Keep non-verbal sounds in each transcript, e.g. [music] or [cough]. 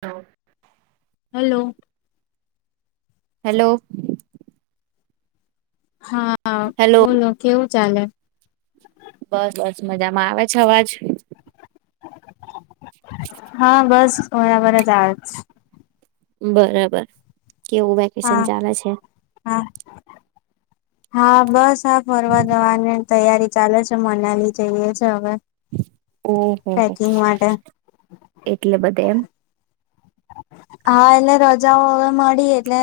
હા hello hello હા બોલો કેવું ચાલે બસ બસ મજામાં આવે છે અવાજ હા બસ બરાબર જ આ બરાબર કેવું હા વેકેશન ચાલે છે હા. હા બસ ફરવા જવાની તૈયારી ચાલે છે મનાલી જઈએ છે હવે ઓહોહ ટ્રેકિંગ માટે એટલે બધે એમ હા એટલે રજાઓ હવે મળી એટલે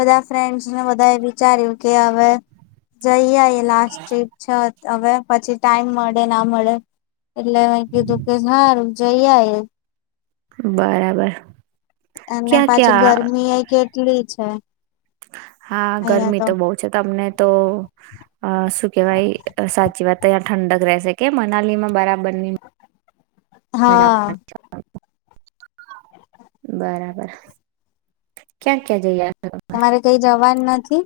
બધા ફ્રેન્ડસને બધા એ વિચાર્યું કે હવે જઈ લાસ્ટ ટ્રિપ છ હવે પછી ટાઈમ મળે ના મળે એટલે મેં કીધું કે સારું જઈ આ એ બરાબર અને ક્યાં પાછી ક્યાં ગરમી એ કે કળી છે હા ગરમી તો બઉ છે તમને તો શું કેવાય સાચી વાત તાય ઠંડક રહેશે કે મનાલી માં બરાબરની. મજા હા. બરાબર. ક્યાં ક્યાં જઈ તમારે કઈ જવાનું નથી?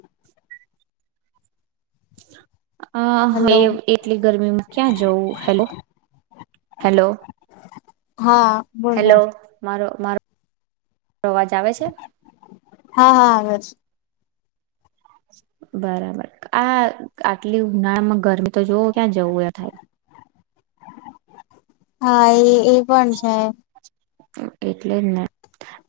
અ એ હલો. એટલી ગરમીમાં ક્યાં જવું હેલો હેલો. હા બોલો. માર અવાજ આવે છે? હા [inaudible] બરાબર આ આટલી ઉનાળામાં ગરમી તો જોવ ક્યાં જવું એ થાય. હા એ એ પણ છે. એટલે જ ને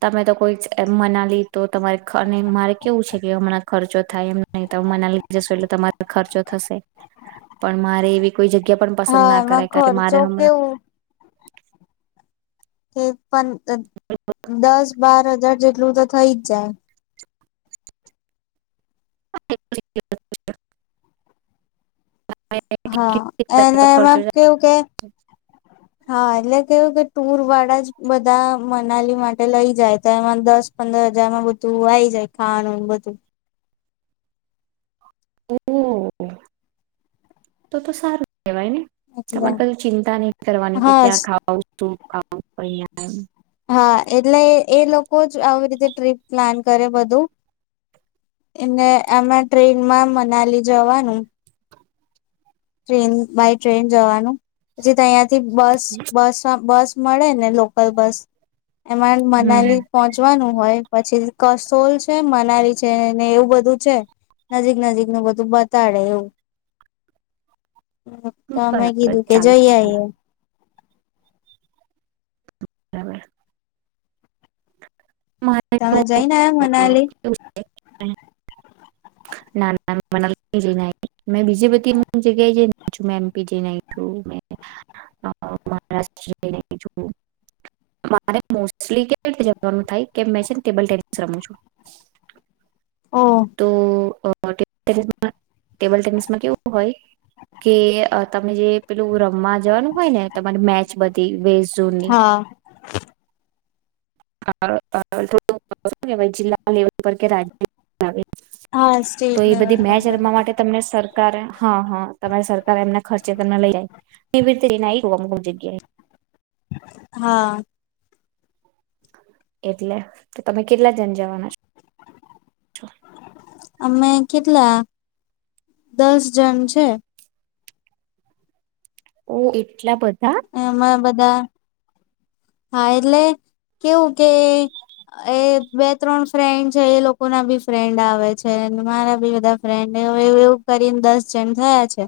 તમે તો કોઈ એ મનાલી તો તમારે મારે કેવું છે કે હમણાં ખર્ચો થાય એમ નહી. ત મના લઈ જશ એટલે તમારો ખર્ચો થશે પણ મારે એવી કોઈ જગ્યા પણ પસંદ હા ના એમાં કરાય કાર કે ખર્ચો મારે હમણાં. કેવું [inaudible] પન દસ બાર હજાર જેટલું તો થઇ જ જાય. [inaudible] હા અને ખર્ચો એમાં કેવું કે હા એટલે કેવું કે ટુર વાળા જ બધા મનાલી માટે લઈ જાય તો એમાં દસ પંદર હજારમાં બધું આવીઈ જાય ખાવાનું બધું. હમ્મ તો તો સારું. કેવાય ને એટલે તમારે કી ચિંતા નહ કરવાની કે હા ક્યાં ખાવા તું કામ કહી [unintelligible] હા એટલે એ લોકો જ આવી રીતે ટ્રીપ પ્લાન કરે બધું અને આમાં ટ્રેનમાં મનાલી જવાનું. ટ્રેન બાય ટ્રેન જવાનું પછી ત્યાં બસ બસ માં બસ મળે ને લોકલ બસ. એમાં હમ મનાલી પહોંચવાનું હોય. પછી કસોલ છે મનાલી છે ને એવું બધું છે નજીક નજીક નું બધું બતાડે એવું. તો અમે બરાબર કીધું કે ચાલે જઈએ ચાલે આએ. બરાબર. મારે તો તમે જઈને આવ મનાલી? ના ના બીજી [unintelligible] કે મેં છે ને ટેબલ તેનીસ રમુ છુ. ઓ. તો ટેબલ ટેનિસ ટેબલ ટેનિસમાં કેવું હોય કે તને જે પેલું રમવા જવાનું હોય ને તમારી મેચ બધી વઝ હા થો જિલ્લા લેવલ પર કે રાજ્ય હા તો સ્ટેટ એ લેવલ બધી મેચ પર રમવા માટે તમને સર સર હા હા તમારે સરકાર એમના ખર્ચે તો ન લઈ જાય કેવી રીતે એને અમકુક જગ્યાએ હા એટલે તો તમે કેટલા જણ જવાના છો અમે કેટલા દસ જન છે ઓ એટલા બધા એમાં બધા ા હા એટલે કેવું કે એ બે ત્રણ ફ્રેન્ડ છે એ લોકો ના બી ફ્રેન્ડ આવે છે મારા બી બધા ફ્રેન્ડવું એવું કરીને દસ થયા છે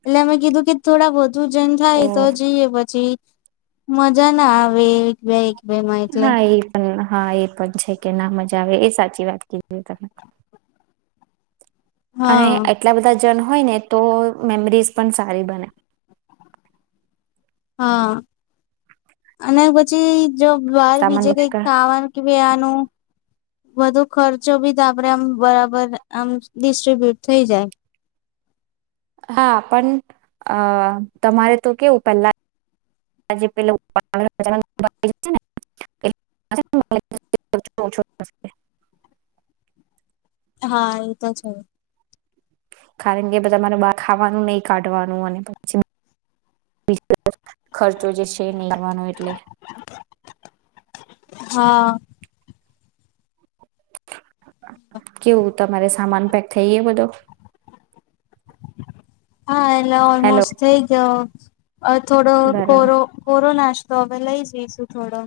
એટલે અમે કીધું કે થોડા બોુ સૂજન ઓ થાય તો જઈએ પછી મજા ના હ કે હા એ પણન હા એ પણ છે કે ના મજા આવે એ સાચી વાત કજ તમે અને હા એટલા બધા હોય ને તો મેમરીઝ પણ સારી બને હા અને પછી જો બાર સામાન બીજે કઈક બધા ખાવાનું કે વધુ ખર્ચો બી આપડે આમ બરાબર આમ ડિસ્ટ્રીબ્યુટ થઈ જાય હા પણ તમારે તો કેવું પેલા હા એ તો છે કારણ કે તમારે બ ખાવાનું નહીિ કાઢવાનું અને પછી ખર્ચો જે છે નહી કરવાનો એટલે હા કેવું તમારે સામાન પેક થઈ બધો હા એલા હેલો ઓલ્મોસ્ટ થઈ ગ હ અ થોડ બરાબર કોરો કોરોના તોવે લઈ જઈશું થોડો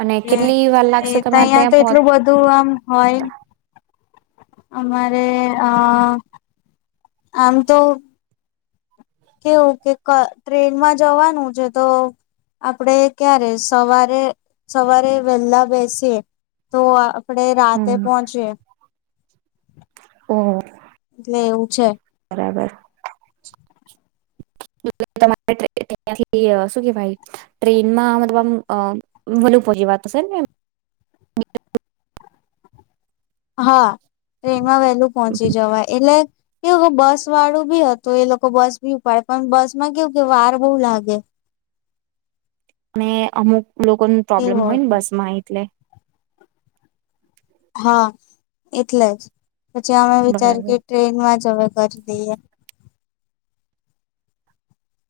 અને એ કેટલી વાર એ લાગશે ત તમારે અહં તો ત્યાં પહોંચ એટલું બધું આમ હોય અમારે અ આમ તો કેવું કે ટ્રેનમાં જવાનું છે તો આપડે ક્યારે સવારે સવારે વહેલા બેસીએ તો આપડે રાતે હમ પહોંચી ઓહ એટલે એવું છે બરાબર તમારે ત્યાંથી શું કેવાાઈ ટ્રેનમાં મતલબ આમ વલુપો જે વાત હશે ને? હા વહેલું પહોંચી જવાય એટલે એવું બસ વાળું બી હતું એ લોકો બસ ભી ઉપાડે પણ બસ માં કેવું કે વાર બહુ લાગે અને અમુક લોકોને પ્રોબ્લેમ એવું હોય ને હતું બસમાં એટલે હા એટલે જ. પછી અમે વિચાર્યું કે બરાબર ટ્રેનમાં જ હવે કરી દઈએ.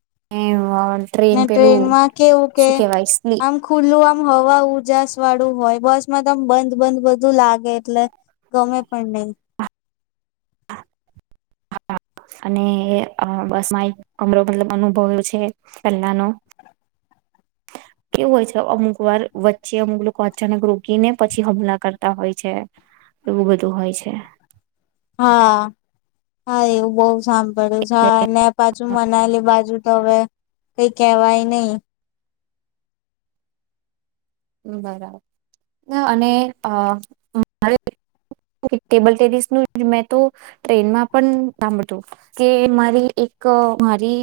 [unintelligible] પેલું ટ્રેનમાં કેવું કે શું કેવાય સ્લીપ આમ ખુલ્લું આમ હવા ઉજાસ વાળું હોય બસ મ બંધ બંધ બધું લાગે એટલે ગમે પણ નહી. હા અને બસ માં એક અમરો મતલબ અનુભવ એ છે પહેલાનો કેવું હોય છે અમુક વાર વચ્ચે અમુક લોકો અચાનક રોકીને પછી હમલા કરતા હોય છે એવું બધું હોય છે હા હા એવું બઉ સાંભળ્યું છે ને પાછું મનાલી બાજુ તો હવે કઈ કેહેવાય નહી બરાબર અને ટેબલ ટેનિસ ન મેં તો ટ્રેનમાં પણ સાંભતું કે મારી એક મારી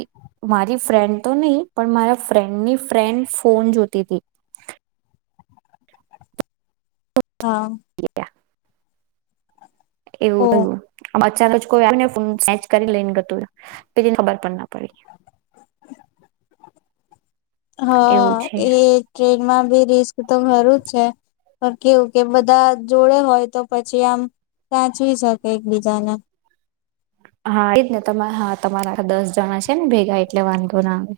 મારી ફ્રેન્ડ તો નહી પણ મારા ફ્રેન્ડની ફ્રેન્ડ ફોન જોતી હતી હા હતી એવું ઓ થયું આ ચાલો જ કોઈ આવીને ફોન સેન્ચ કરી લઈને ગતું પેલી ને ખબર પણ ના પડી. હા એવું છે એ ટ્રેનમાં ભી રિસ્ક તો ખરું જ છે પણ કેવું કે બધા જોડે હોય તો પછી આમ સાચવી શકે એકબીજાને. હા એ જ ને હા તમારા દસ જણા છે ને ભેગા એટલે વાંધો ના આવે.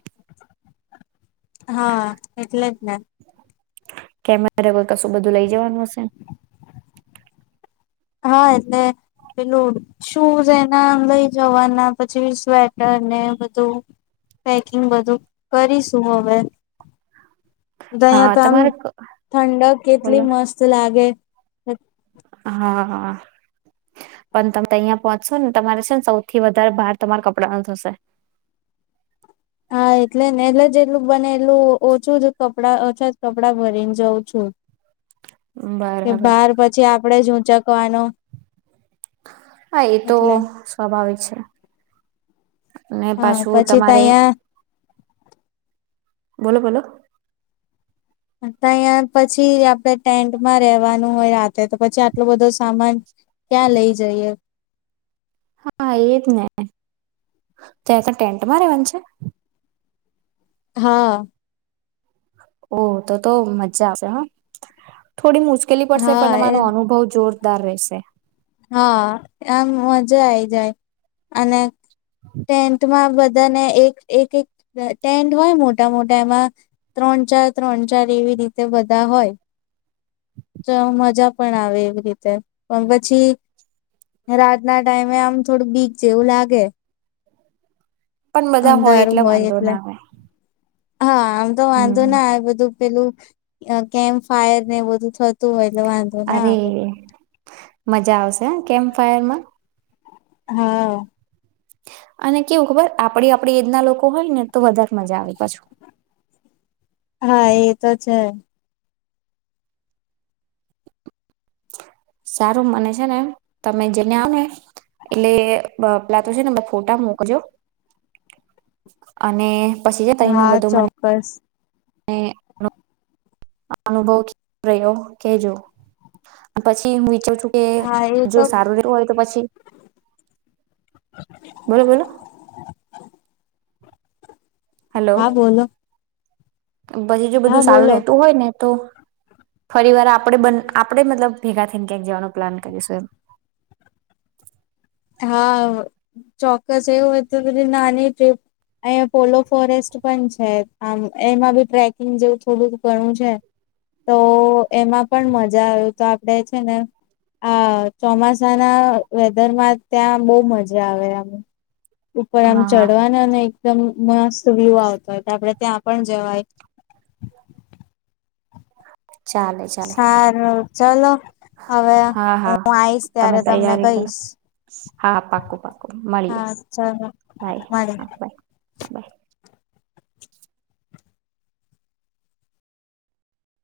હા એટલે જ ને. કેમેરે કોઈ કશું બધું લઇ જવાનું હશે? હા એટલે પેલું શૂઝ એના લઈ જવાના પછી સ્વેટર ને બધું પેકિંગ બધું કરીશું હવે. હા દયાતામ તમારે ઠંડક કેટલી બોલો મસ્ત લાગે. [unintelligible] હા પણ તમે તો અહિયાં પહોંચશો ને તમારે છે ને સૌથી વધારે ભાર તમારા કપડા ન થશે હા એટલે ને એટલે જ એટલું બને એટલું ઓછું જ કપડા ઓછા જ કપડા ભરીને જાઉ છું. કે બરાબર બાર પછી આપડે જ ઊંચકવાનો હા એ તો એટલે સ્વાભાવિક છે ને હા પાછું પછી તો તમારે અહિયા બોલો બોલો [unintelligible] પછી આપણે ટેન્ટમાં રેવાનું હોય રાતે તો પછી આટલું બધું સામાન ક્યાં લઈ જઈએ. હા એજ ને ત્યાં તો ટેન્ટમાં રેવાનું છે? હા ઓ, તો તો, મજા આવશે હા થોડી, મુશ્કેલી પડશે હા પણ એ તમારો અનુભવ જોર દાર રહેશે હા, આમ મજા આઈ જાય અને ટેન્થમાં બધા ધને એક એક એક ટેન્ટ હોય મોટા મોટા એમાં ત્રણ ચાર ત્રણ ચાર એવી રીતે બધા હોય તો મજા પણ આવે એવી રીતે પણ પછી રાતના ટાઈમે આમ થોડું, બીક જેવું લાગે પણ બધા હોય એટલે વાંધો ના આવે હા આમ તો વાંધો હમ ના આ બધું પેલું કેમ્ ફાયર ને બધું થતું હોય એટલે વાંધો ના અરે આવે મજા આવશે. કેમ્પ ફાયર માં હા અને કેવું, ખબર આપડી આપડી એજ ના લોકો હોય ને તો વધારે મજા આવે પાછુ હા, એ તો છે સારું, મને છે ને, એ તમે જેને આવ ને એટલે પેલા તો છે. ને બ ફોટા મોકજો. અને પછી જ તઈનું હા બધું ચોક્કસ મને હ અનુભવ રહ્યો કેજો, પછી, હું વિચ કે હા એ જો તો સારવ દન હોય તો પછી બોલો બોલો હા બોલો બછી, જો હા બધું સારું બોલો રતું હોય ને તો ફરી વાર આપ, આપણેે મતલબ ભેગા થઈને ક્યાંક જવાનો પ્લાન કરીશું એમ. હા, ચોક્કસ એવું હોય તો બધ નાની ટ્રીપ અહી પોલો ફોરેસ્ટ પણ છે આમ, એમાં બી ટ્રેકિંગ જેવું. થોડુંક ઘણું છે. તો એમાં પણ મજા આવ તો, આપણેે છે. ને આ ચોમાસાના વેધરમાં ત્યાં બહુ મજા આવે એમ. ઉપર, આમ હા હા ચડવા અને એકદમ મસ્ત વ્યુ આવતો તો એ તો આપડે ત્યાં પણ જવાય ચાલે ચાલે સાર ચાલો હા, હા તમે ત્યારે તમને તૈયારી કરો કહીશ હા પાકોું પાકોું મળીએ હા ચલો બાય મળે હાય હા, બાય